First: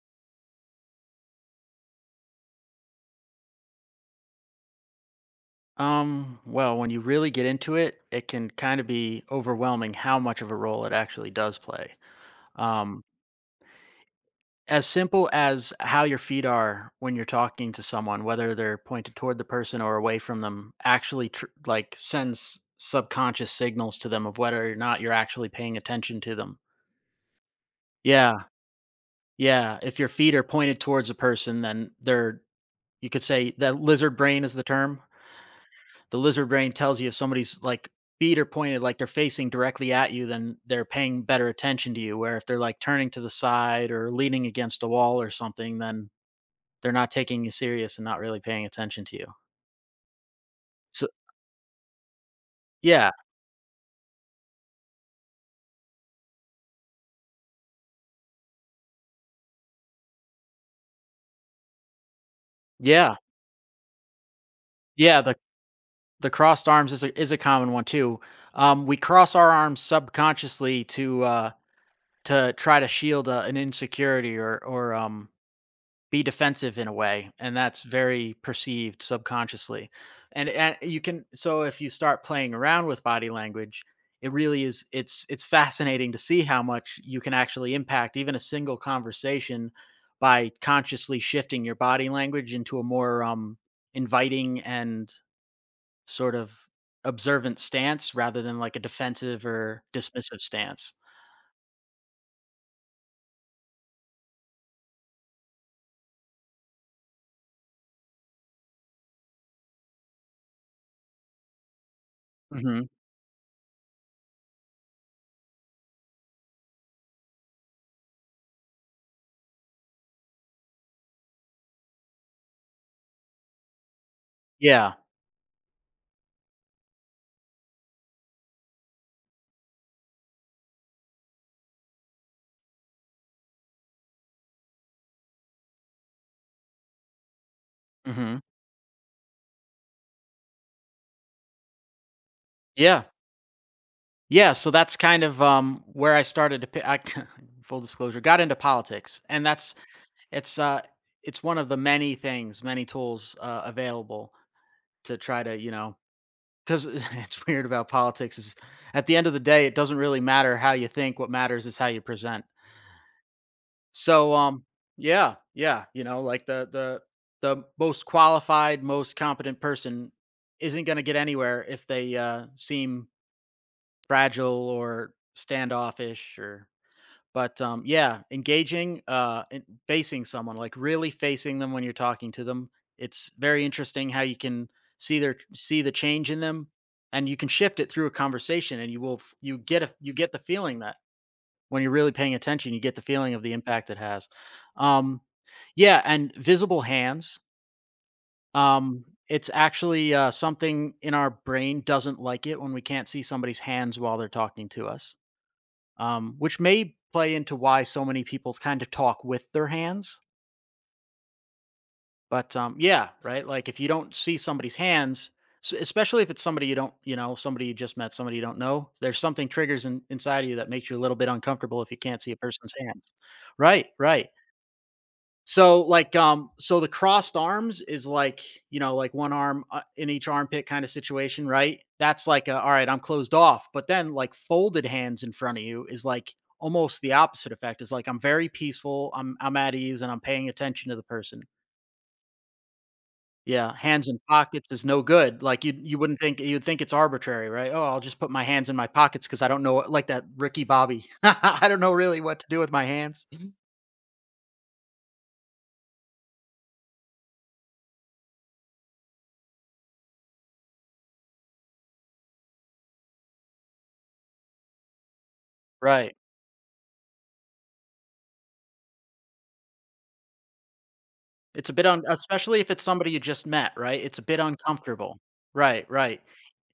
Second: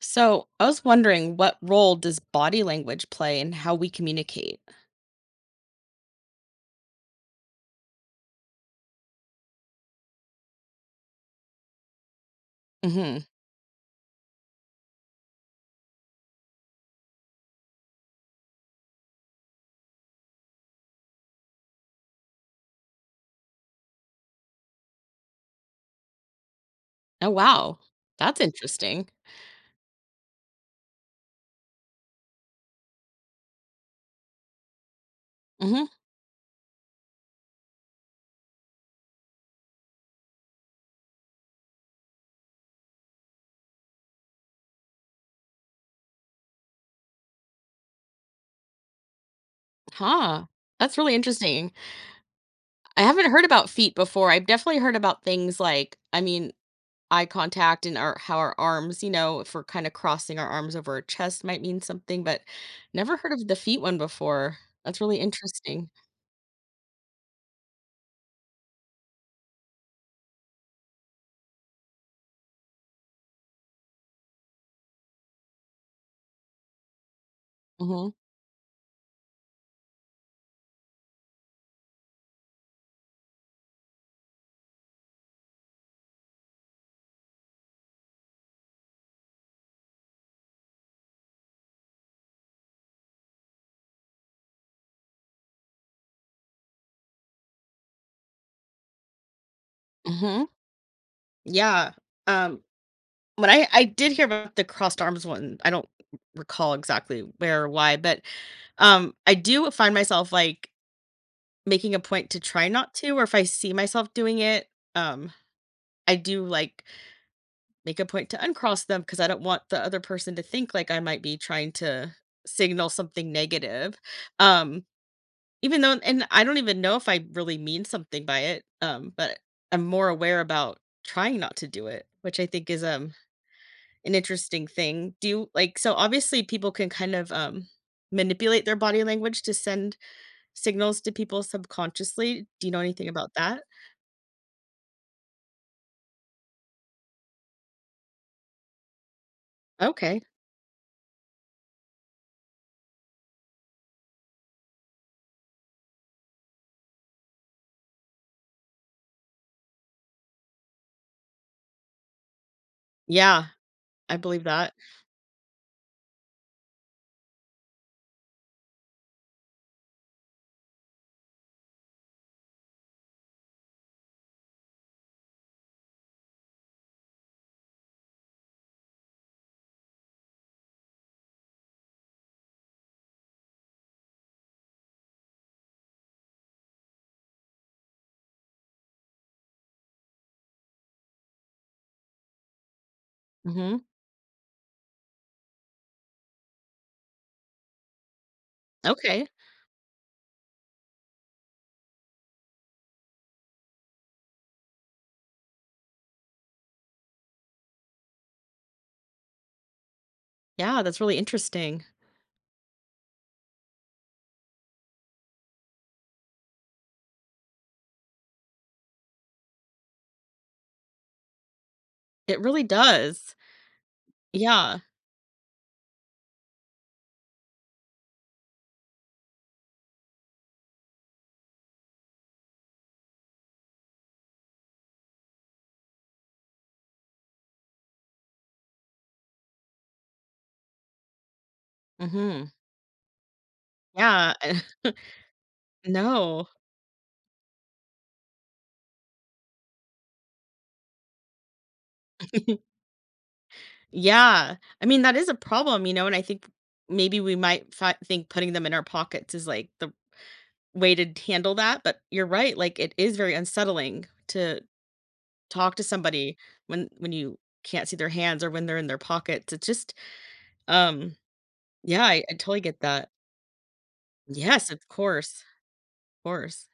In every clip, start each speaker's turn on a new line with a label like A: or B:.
A: So I was wondering, what role does body language play in how we communicate?
B: Well, when you really get into it, it can kind of be overwhelming how much of a role it actually does play. Um,
A: Hmm.
B: as simple as how your feet are when you're talking to someone, whether they're pointed toward the person or away from them, actually sends subconscious signals to them of whether or not you're actually paying attention to them.
A: Oh, wow.
B: Yeah,
A: That's interesting.
B: yeah. If your feet are pointed towards a person, then they're you could say that lizard brain is the term.
A: Hmm.
B: The lizard brain tells you if somebody's like feet are pointed, like they're facing directly at you, then they're paying better attention to you. Where if they're like turning to the side or leaning against a wall or something, then they're not taking you serious and not really paying attention to you.
A: Huh. That's
B: So
A: really interesting. I
B: yeah,
A: haven't heard about feet before. I've definitely heard about things like, I mean, eye contact and our, how our arms, you know, if we're kind of crossing our arms over our chest might mean something, but
B: yeah,
A: never heard of the feet one before. That's really
B: yeah. The
A: interesting.
B: the crossed arms is a common one too. We cross our arms subconsciously to try to shield an insecurity or be defensive in a way, and that's
A: Hmm.
B: very perceived subconsciously, and you can. So if you start playing around with body language, it really is, it's fascinating to see how much you can actually impact even a single conversation by consciously shifting your body language into a more inviting and sort of observant stance rather than like a defensive or dismissive
A: Hmm.
B: stance.
A: Yeah. Um, When I did hear about the crossed arms one, I don't recall exactly where or why, but, I do find myself, like, making a point to try
B: Hmm
A: not to, or if I see myself doing it, um, I do, like, make a point to uncross them because I don't want the other person to think, like, I might be trying to signal something negative, um,
B: yeah
A: even though, and I don't even know if I really mean something by it, but I'm more aware about trying not to do it, which I think is, an interesting thing. Do you like, so obviously people can kind of
B: hmm
A: manipulate their body language to send signals to people subconsciously. Do you know
B: yeah.
A: anything about that?
B: Yeah, so that's kind of, where I started to pi I full disclosure, got into politics, and that's
A: Okay.
B: it's, uh it's one of the many things, many tools, available to try to, you know, because it's weird about politics is at the end of the day, it doesn't really matter how you think, what matters is how you present.
A: Yeah, I
B: So,
A: believe that.
B: yeah, yeah, you know, like, the the most qualified, most competent person isn't gonna get anywhere if they, seem fragile or standoffish or. But, yeah, engaging, and facing someone, like, really facing them when you're talking to them. It's very interesting how you can see the change in them, and you can shift it through a conversation, and you will f you get a you get the feeling that when you're really paying attention, you get the feeling of the
A: Mhm.
B: impact it has. Um, yeah, and visible hands, um,
A: Okay.
B: it's actually, something in our brain doesn't like it when we can't see somebody's hands while they're talking to us, which may play into why so many people kind of talk with their hands.
A: Yeah, that's really interesting.
B: But yeah, right. Like if you don't see somebody's hands, especially if it's somebody you don't, you know, somebody you just met, somebody you don't know, there's something triggers inside of you that makes you a little bit uncomfortable if you can't see a
A: It really
B: person's hands.
A: does.
B: Right, right.
A: Yeah.
B: So like so the crossed arms is like, you know, like one arm in each armpit kind of situation, right? That's like a, all right, I'm closed off. But then like folded hands in front of you is like almost the opposite effect. Is like I'm very peaceful, I'm at ease and I'm paying attention to the person.
A: Mhm.
B: Yeah, hands in
A: Yeah.
B: pockets is no good. Like you wouldn't think
A: No.
B: you'd think it's arbitrary, right? Oh, I'll just put my hands in my pockets cuz I don't know like that Ricky Bobby. I don't know really what to do with my hands.
A: Yeah. I mean, that is a problem, you know, and I think maybe we might think putting them in our pockets is like the way to handle that, but you're right, like, it is very unsettling to talk to
B: Right.
A: somebody when you can't see their hands or when they're in their pockets. It's just, um
B: It's a bit
A: yeah,
B: un
A: I
B: Especially
A: totally
B: if
A: get
B: it's somebody
A: that.
B: you just met, right? It's a bit
A: Yes, of
B: uncomfortable.
A: course,
B: Right, right.
A: of course.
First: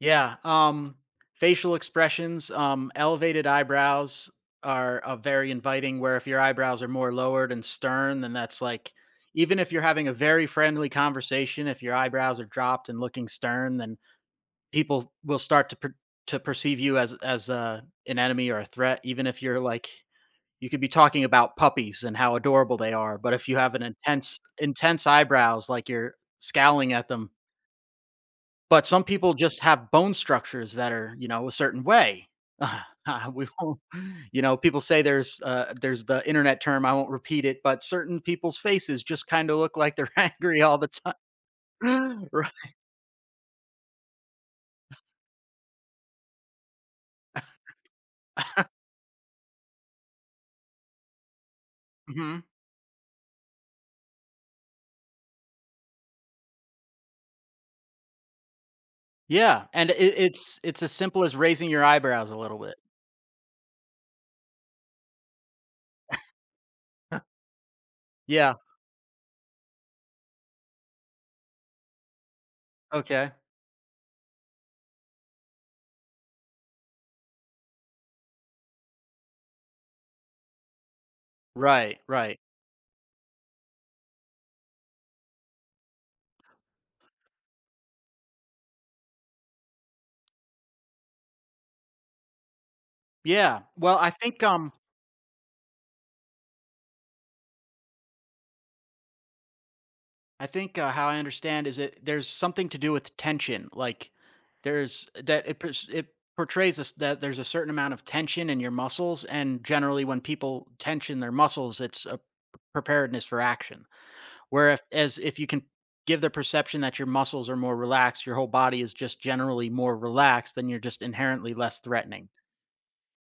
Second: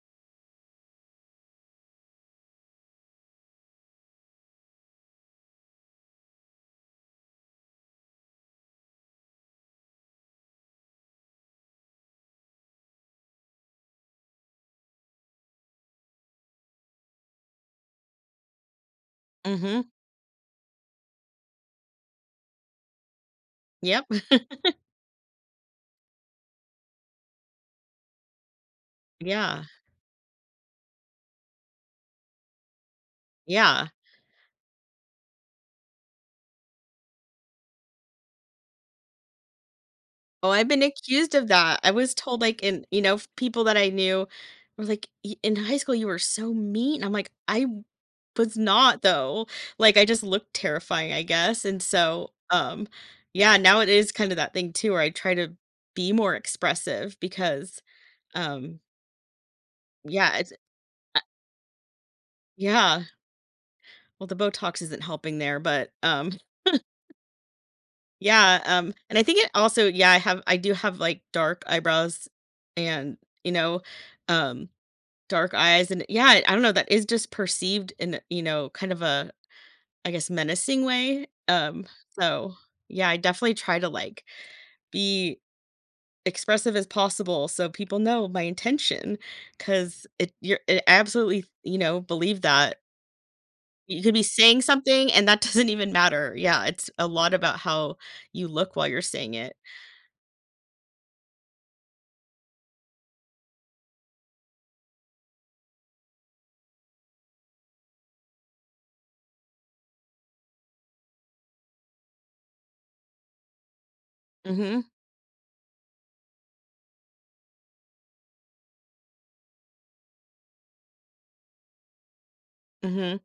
B: Yeah, facial expressions, elevated eyebrows are, very inviting, where if your eyebrows are more lowered and stern, then that's like even if you're having a very friendly conversation, if your eyebrows are dropped and looking stern, then people will start to per to perceive you as an enemy or a threat, even if you're, like
A: Mhm.
B: you could be talking about puppies and how adorable they are, but if you have an
A: Yep.
B: intense eyebrows, like you're scowling at them. But some people just
A: Yeah.
B: have bone structures that are, you know, a certain way. We won't,
A: Yeah.
B: you know, people say there's the internet term, I won't repeat it, but certain people's faces just kinda look like they're
A: Oh,
B: angry
A: I've
B: all
A: been
B: the
A: accused of that. I was
B: time.
A: told,
B: Right.
A: like, in you know, f people that I knew were like, "Y In high school, you were so mean." I'm like, "I was not though, like, I just looked terrifying, I guess, and so,
B: Mhm.
A: yeah, now it is kind of that thing too where I try to be more expressive because, um,
B: Yeah, and it
A: yeah, it's
B: it's it's as
A: uh,
B: simple as raising your eyebrows a little bit.
A: yeah, well, the Botox isn't helping there, but,
B: Yeah,
A: yeah, and I think it also yeah, I have I do have, like, dark eyebrows and,
B: okay.
A: you know, um, dark eyes, and yeah, I don't know, that is just perceived in, you know, kind of a I guess, menacing way,
B: Right, right.
A: so, yeah, I definitely try to, like, be expressive as possible so people know my intention. Because it you're I absolutely, you know, believe that.
B: Yeah. Well,
A: You could be saying something, and that doesn't even matter. Yeah, it's a lot about how you look while you're saying it.
B: I think, how I understand is it there's something to do with tension, like, there's that it portrays us that there's a certain amount of tension in your muscles, and generally when people tension their muscles, it's a preparedness for action. Where if
A: Mhm.
B: as if you can give the perception that your muscles are more relaxed, your whole body is just generally more relaxed, then you're just inherently less threatening.
A: Mhm.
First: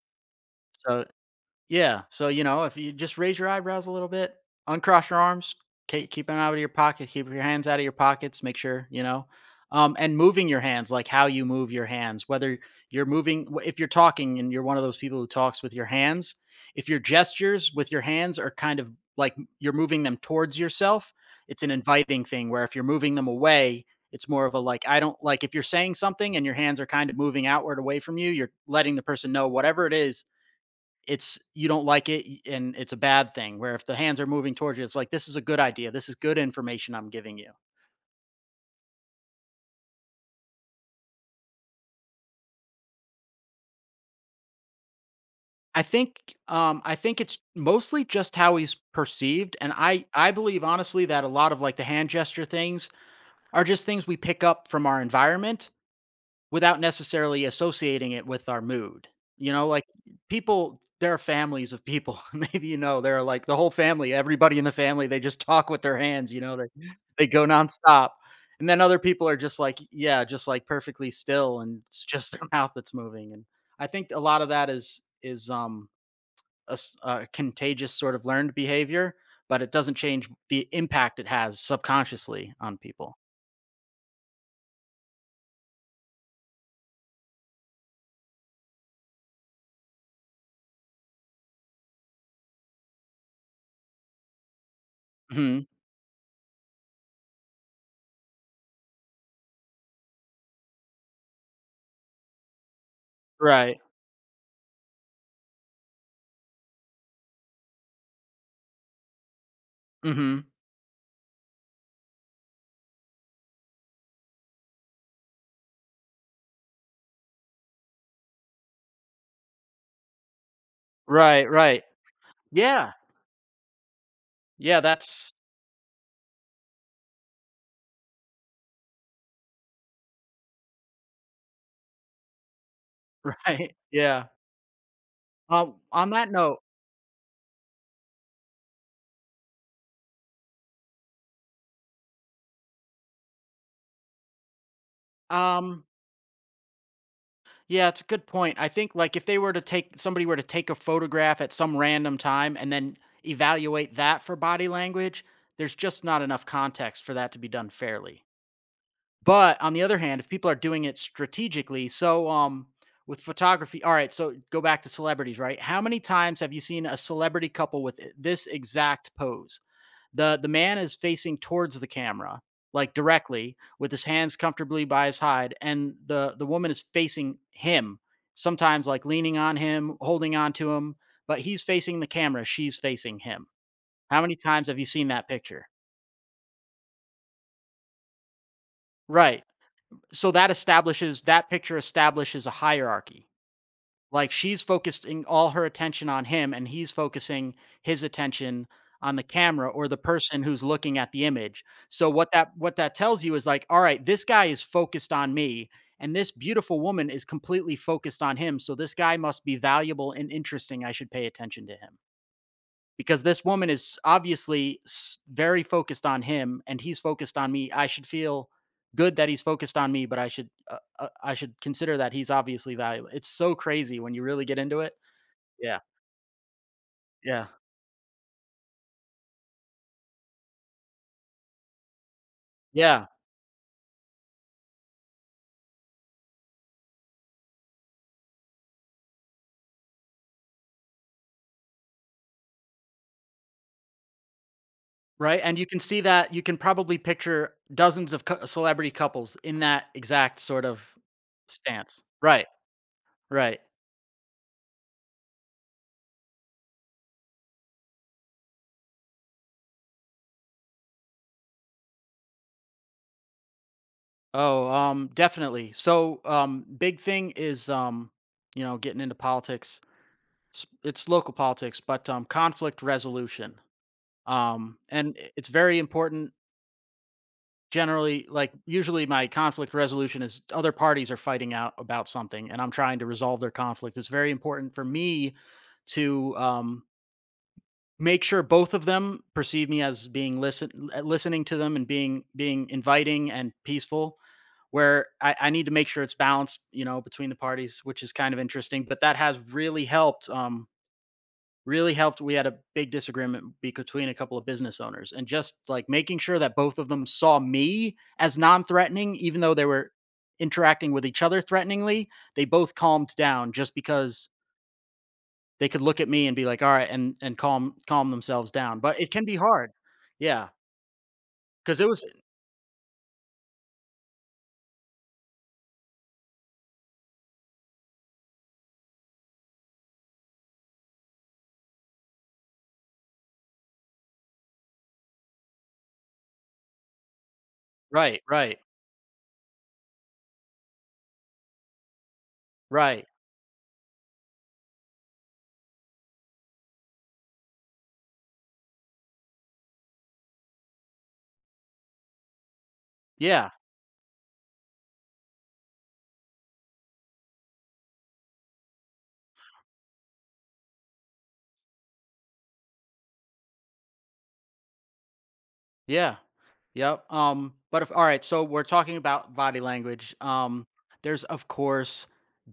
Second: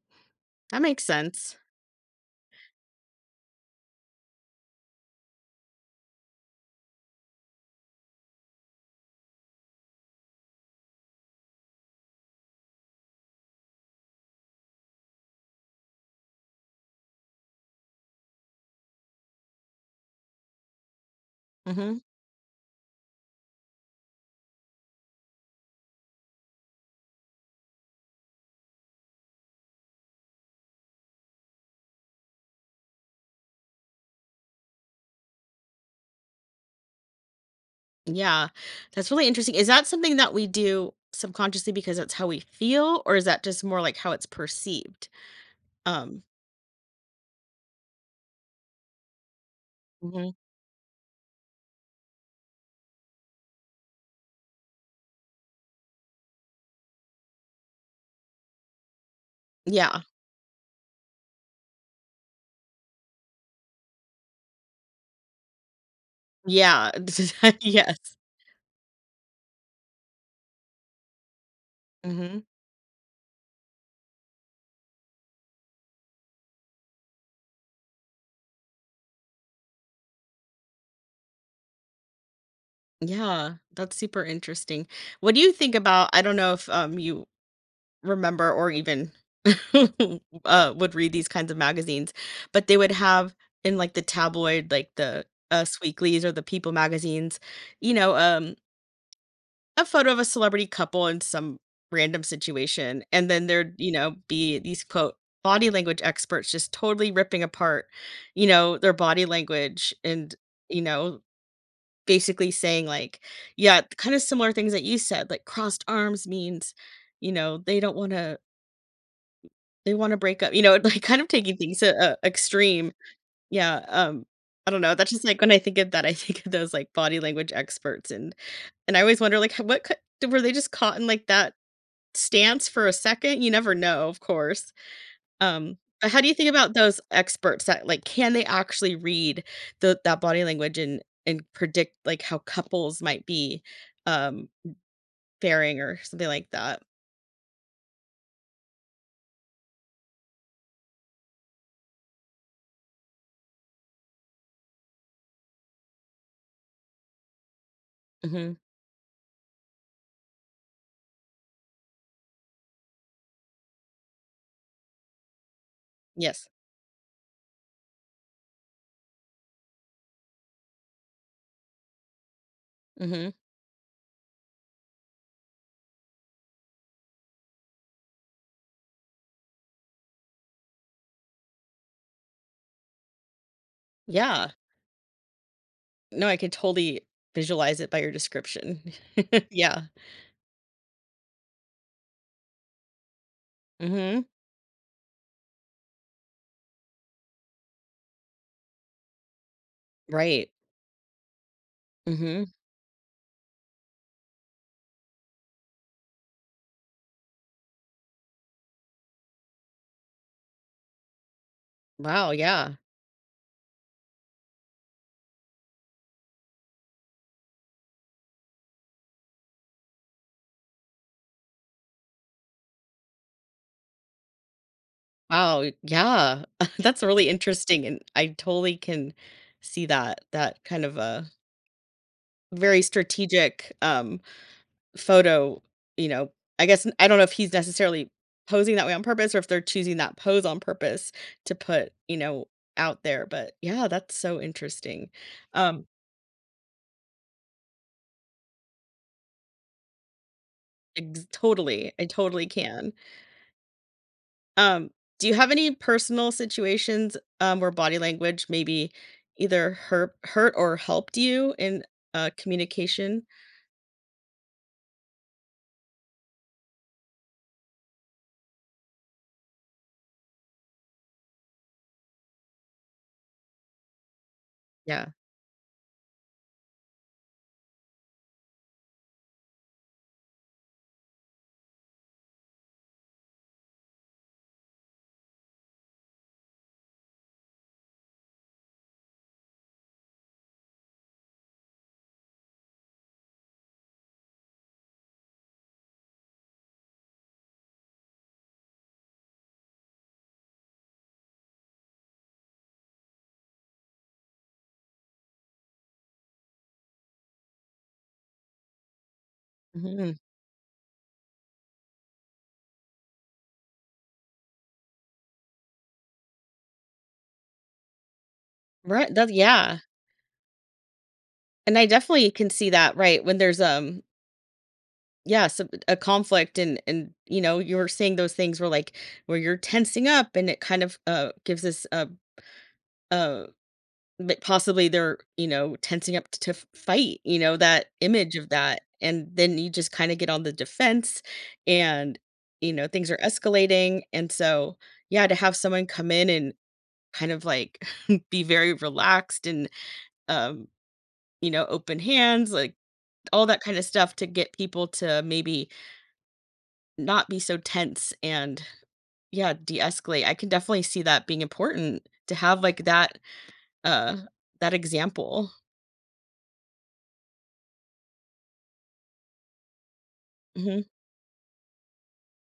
A: That makes
B: So
A: sense.
B: yeah. So, you know, if you just raise your eyebrows a little bit, uncross your arms, keep them out of your pocket, keep your hands out of your pockets, make sure, you know, and moving your hands, like how you move your hands, whether if you're talking and you're one of those people who talks with your hands, if your gestures with your hands are kind of like you're moving them towards yourself, it's an
A: Mhm.
B: inviting thing where if you're moving them away, it's more of a like, I don't like if you're saying something and your hands are kind of moving outward away from you, you're letting the person know whatever it is it's you don't like it and it's a bad thing, where if the hands are moving towards you it's like this is a good idea, this is good information I'm giving you.
A: Yeah. That's really interesting. Is that something that we do subconsciously because that's how we feel, or is that just more like how it's perceived?
B: I
A: Um,
B: think I think it's mostly just how he's perceived, and I
A: mhm.
B: believe honestly that a lot of like the hand gesture things are just things we pick up from our environment without necessarily associating it with our mood. You know, like
A: Yeah.
B: people, there are families of people. Maybe you know, they're like the whole family, everybody in the family, they just talk with their hands, you know,
A: Yeah.
B: they go nonstop.
A: Yes.
B: And then other people are just like, yeah, just like perfectly still and it's just
A: Mhm.
B: their mouth that's moving. And I think a lot of that is a, a contagious sort of learned behavior, but it doesn't change the impact it has subconsciously on people.
A: Yeah. That's super interesting. What do you think about, I don't know if, you remember or even, would read these kinds of magazines, but they would have in, like, the tabloid, like the
B: Hmm
A: Us Weeklies or the People magazines, you know, a photo of a celebrity couple in some random situation, and then there'd,
B: Right.
A: you know, be these quote body language experts just totally ripping apart, you know, their body language and,
B: hmm
A: you know, basically saying like, yeah, kind of similar things that you said, like crossed arms means, you know, they don't want to they want to break up, you know, like kind of
B: Right.
A: taking things
B: Right.
A: to extreme.
B: Yeah.
A: Yeah, I don't
B: Yeah,
A: know. That's just
B: that's
A: like when I think of that, I think of those like body language experts, and I always wonder like what could, were they just caught in like that stance for a second, you
B: right,
A: never know, of
B: yeah.
A: course.
B: On
A: But how do
B: that
A: you think
B: note,
A: about those experts that like, can they actually read the that body language and predict like how couples might be um faring
B: um,
A: or something like that?
B: yeah, it's a good point. I think, like, if they were to take somebody were to take a photograph at some random time and then evaluate that for body language, there's just not enough context for that to be done fairly.
A: Mhm.
B: But on the other hand, if people are doing it strategically, so, with photography, alright, so go back to celebrities, right? How many times
A: Yes.
B: have you seen a celebrity couple with, eh, this exact pose? The man is facing towards the camera, like
A: Mhm.
B: directly with his hands comfortably by his hide, and the woman is facing him, sometimes like leaning on him, holding on to him, but he's facing the camera, she's facing him. How many
A: Yeah.
B: times have you seen that picture?
A: No, I can totally visualize it by your description.
B: Right,
A: Yeah.
B: so that establishes, that picture establishes a hierarchy.
A: Mhm.
B: Like she's focusing all her attention on him and he's focusing his attention on the camera or the person
A: Right.
B: who's looking at the image. So
A: Mhm.
B: what that tells you is like, all right, this guy is focused on me and this beautiful woman is completely focused on him. So this guy must be valuable and interesting. I should pay attention to him
A: Wow, yeah.
B: because this woman is obviously very focused on him and he's focused on me. I should feel good that he's focused on me, but I should consider that he's obviously valuable. It's so crazy when you really get into it.
A: Wow,
B: Yeah,
A: yeah. That's really
B: yeah,
A: interesting, and I totally can see that that kind of a very
B: yeah.
A: strategic, photo, you know, I guess I don't know if he's necessarily posing that way on purpose, or if they're choosing that pose on purpose to put, you know, out there, but yeah, that's so interesting.
B: Right, and you can
A: Um,
B: see that, you can probably picture dozens of celebrity couples in that exact sort of
A: ex totally,
B: stance,
A: I
B: right?
A: totally can.
B: Right.
A: Um, do you have any personal situations, where body language maybe either hurt or helped you in, communication?
B: Oh, definitely. So big thing is you know getting into politics. It's local politics, but conflict resolution.
A: Yeah.
B: And it's very important. Generally, like usually, my conflict resolution is other parties are fighting out about something, and I'm trying to resolve their conflict. It's very important for me to make sure both of them perceive me as being listening to them and being inviting and peaceful. Where I need to make sure it's balanced, you know, between the parties, which is kind of interesting. But that has really helped. Really helped. We had a big disagreement between a couple of business owners, and just like making sure that both of them saw me as non threatening, even though they were
A: Mhm.
B: interacting with each other threateningly, they both calmed down just because they could look at me and be like, all right, and calm themselves down. But it
A: Right,
B: can
A: that
B: be hard.
A: yeah,
B: Yeah.
A: and
B: Cause
A: I
B: it was
A: definitely can see that, right, when there's, yeah, so a conflict and, you know, you were saying those things where, like, where you're tensing up and it kind of, gives us a m possibly they're, you know, tensing up to f fight, you know, that
B: right,
A: image of
B: right,
A: that, and then you just kinda get on the defense and, you know,
B: right.
A: things are escalating, and so, yeah, to have someone come in and kind of, like, be very relaxed and, um, you know, open hands, like, all
B: Yeah.
A: that kinda stuff to get people to maybe not be so tense and yeah, de-escalate. I can definitely see that being important to have like that uh that example.
B: Yeah. Yep. But if All right, so we're talking about body language.
A: Mhm.
B: There's of course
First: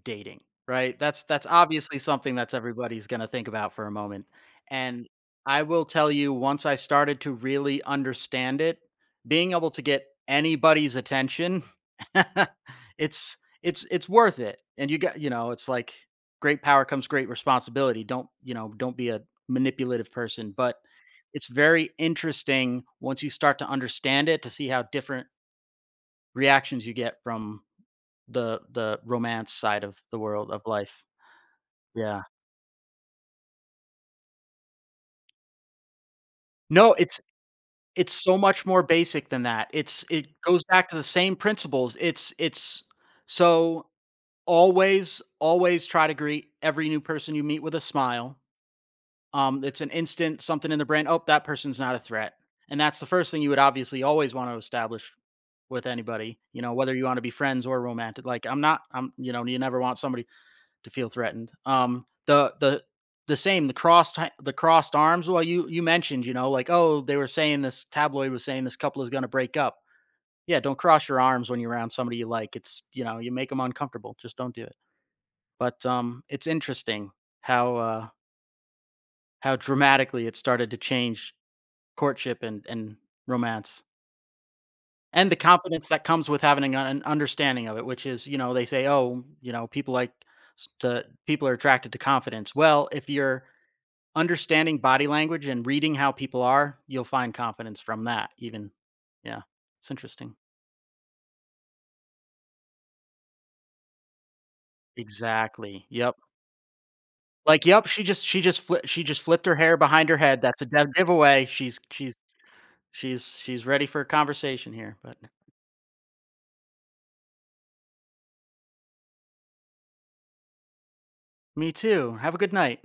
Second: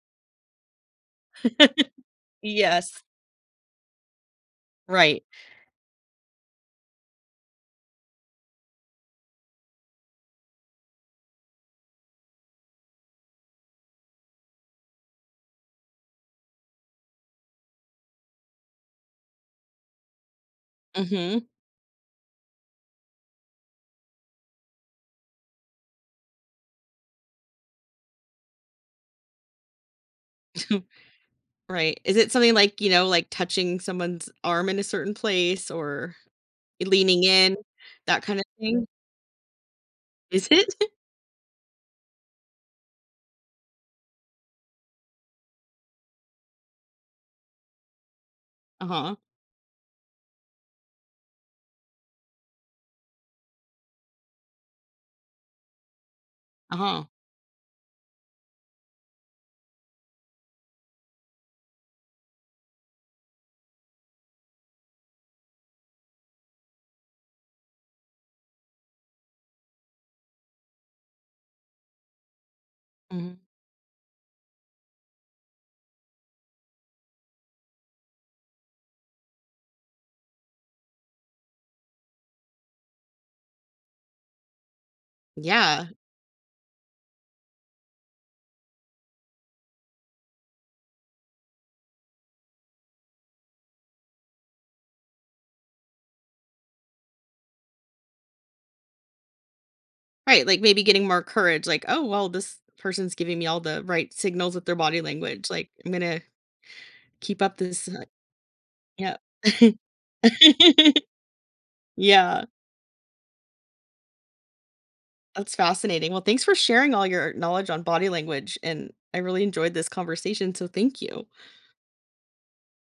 B: dating, right? That's obviously something that's
A: Yes.
B: everybody's gonna think about for a moment. And
A: Right.
B: I will tell you, once I started to really understand it, being able to get anybody's attention, it's it's worth it. And you got, you know, it's like great power comes great responsibility. Don't, you know, don't be a manipulative person. But it's
A: Mhm.
B: very interesting once you start to understand it to see how different reactions you get from the romance side of the world of life.
A: Right. Is
B: Yeah.
A: it something like, you know, like touching someone's arm in a certain place or
B: No,
A: leaning in,
B: it's
A: that
B: so
A: kind of
B: much more
A: thing?
B: basic than that. It's, it
A: Is
B: goes
A: it?
B: back to the same principles. It's so Always always try to greet every new person you meet with a smile.
A: Uh-huh.
B: It's an instant something in the brain. Oh, that person's not a threat. And that's the first thing you would obviously always want to establish with anybody, you know, whether you
A: Uh-huh.
B: want to be friends or romantic. Like I'm not, I'm, you know, you never want somebody to feel threatened. The the crossed arms. Well, you mentioned, you know, like, oh, they were saying this tabloid was saying this couple is going to break up. Yeah. Don't cross your arms when you're around somebody you like. It's, you know, you
A: Mhm.
B: make them uncomfortable. Just don't do it. But, it's interesting how, uh, how dramatically it started to change courtship and romance, and the
A: Yeah.
B: confidence that comes with having an understanding of it, which is, you know, they say, "Oh, you know, people like s to people are attracted to confidence." Well, if you're understanding body language and reading how people are, you'll find confidence from that even. Yeah, it's interesting.
A: Right, like maybe getting more courage like, "Oh, well, this person's giving me all the right signals with their body language. Like,
B: Exactly,
A: I'm
B: yep.
A: gonna keep up
B: Like, "Yep,
A: this."
B: she just fli she
A: Yep.
B: just flipped her hair behind her head. That's a dead giveaway.
A: Yeah,
B: She's ready for a conversation here," but,
A: that's fascinating. Well, thanks for sharing all your knowledge on body language, and I really enjoyed this conversation, so thank you.
B: "Me too. Have a good night."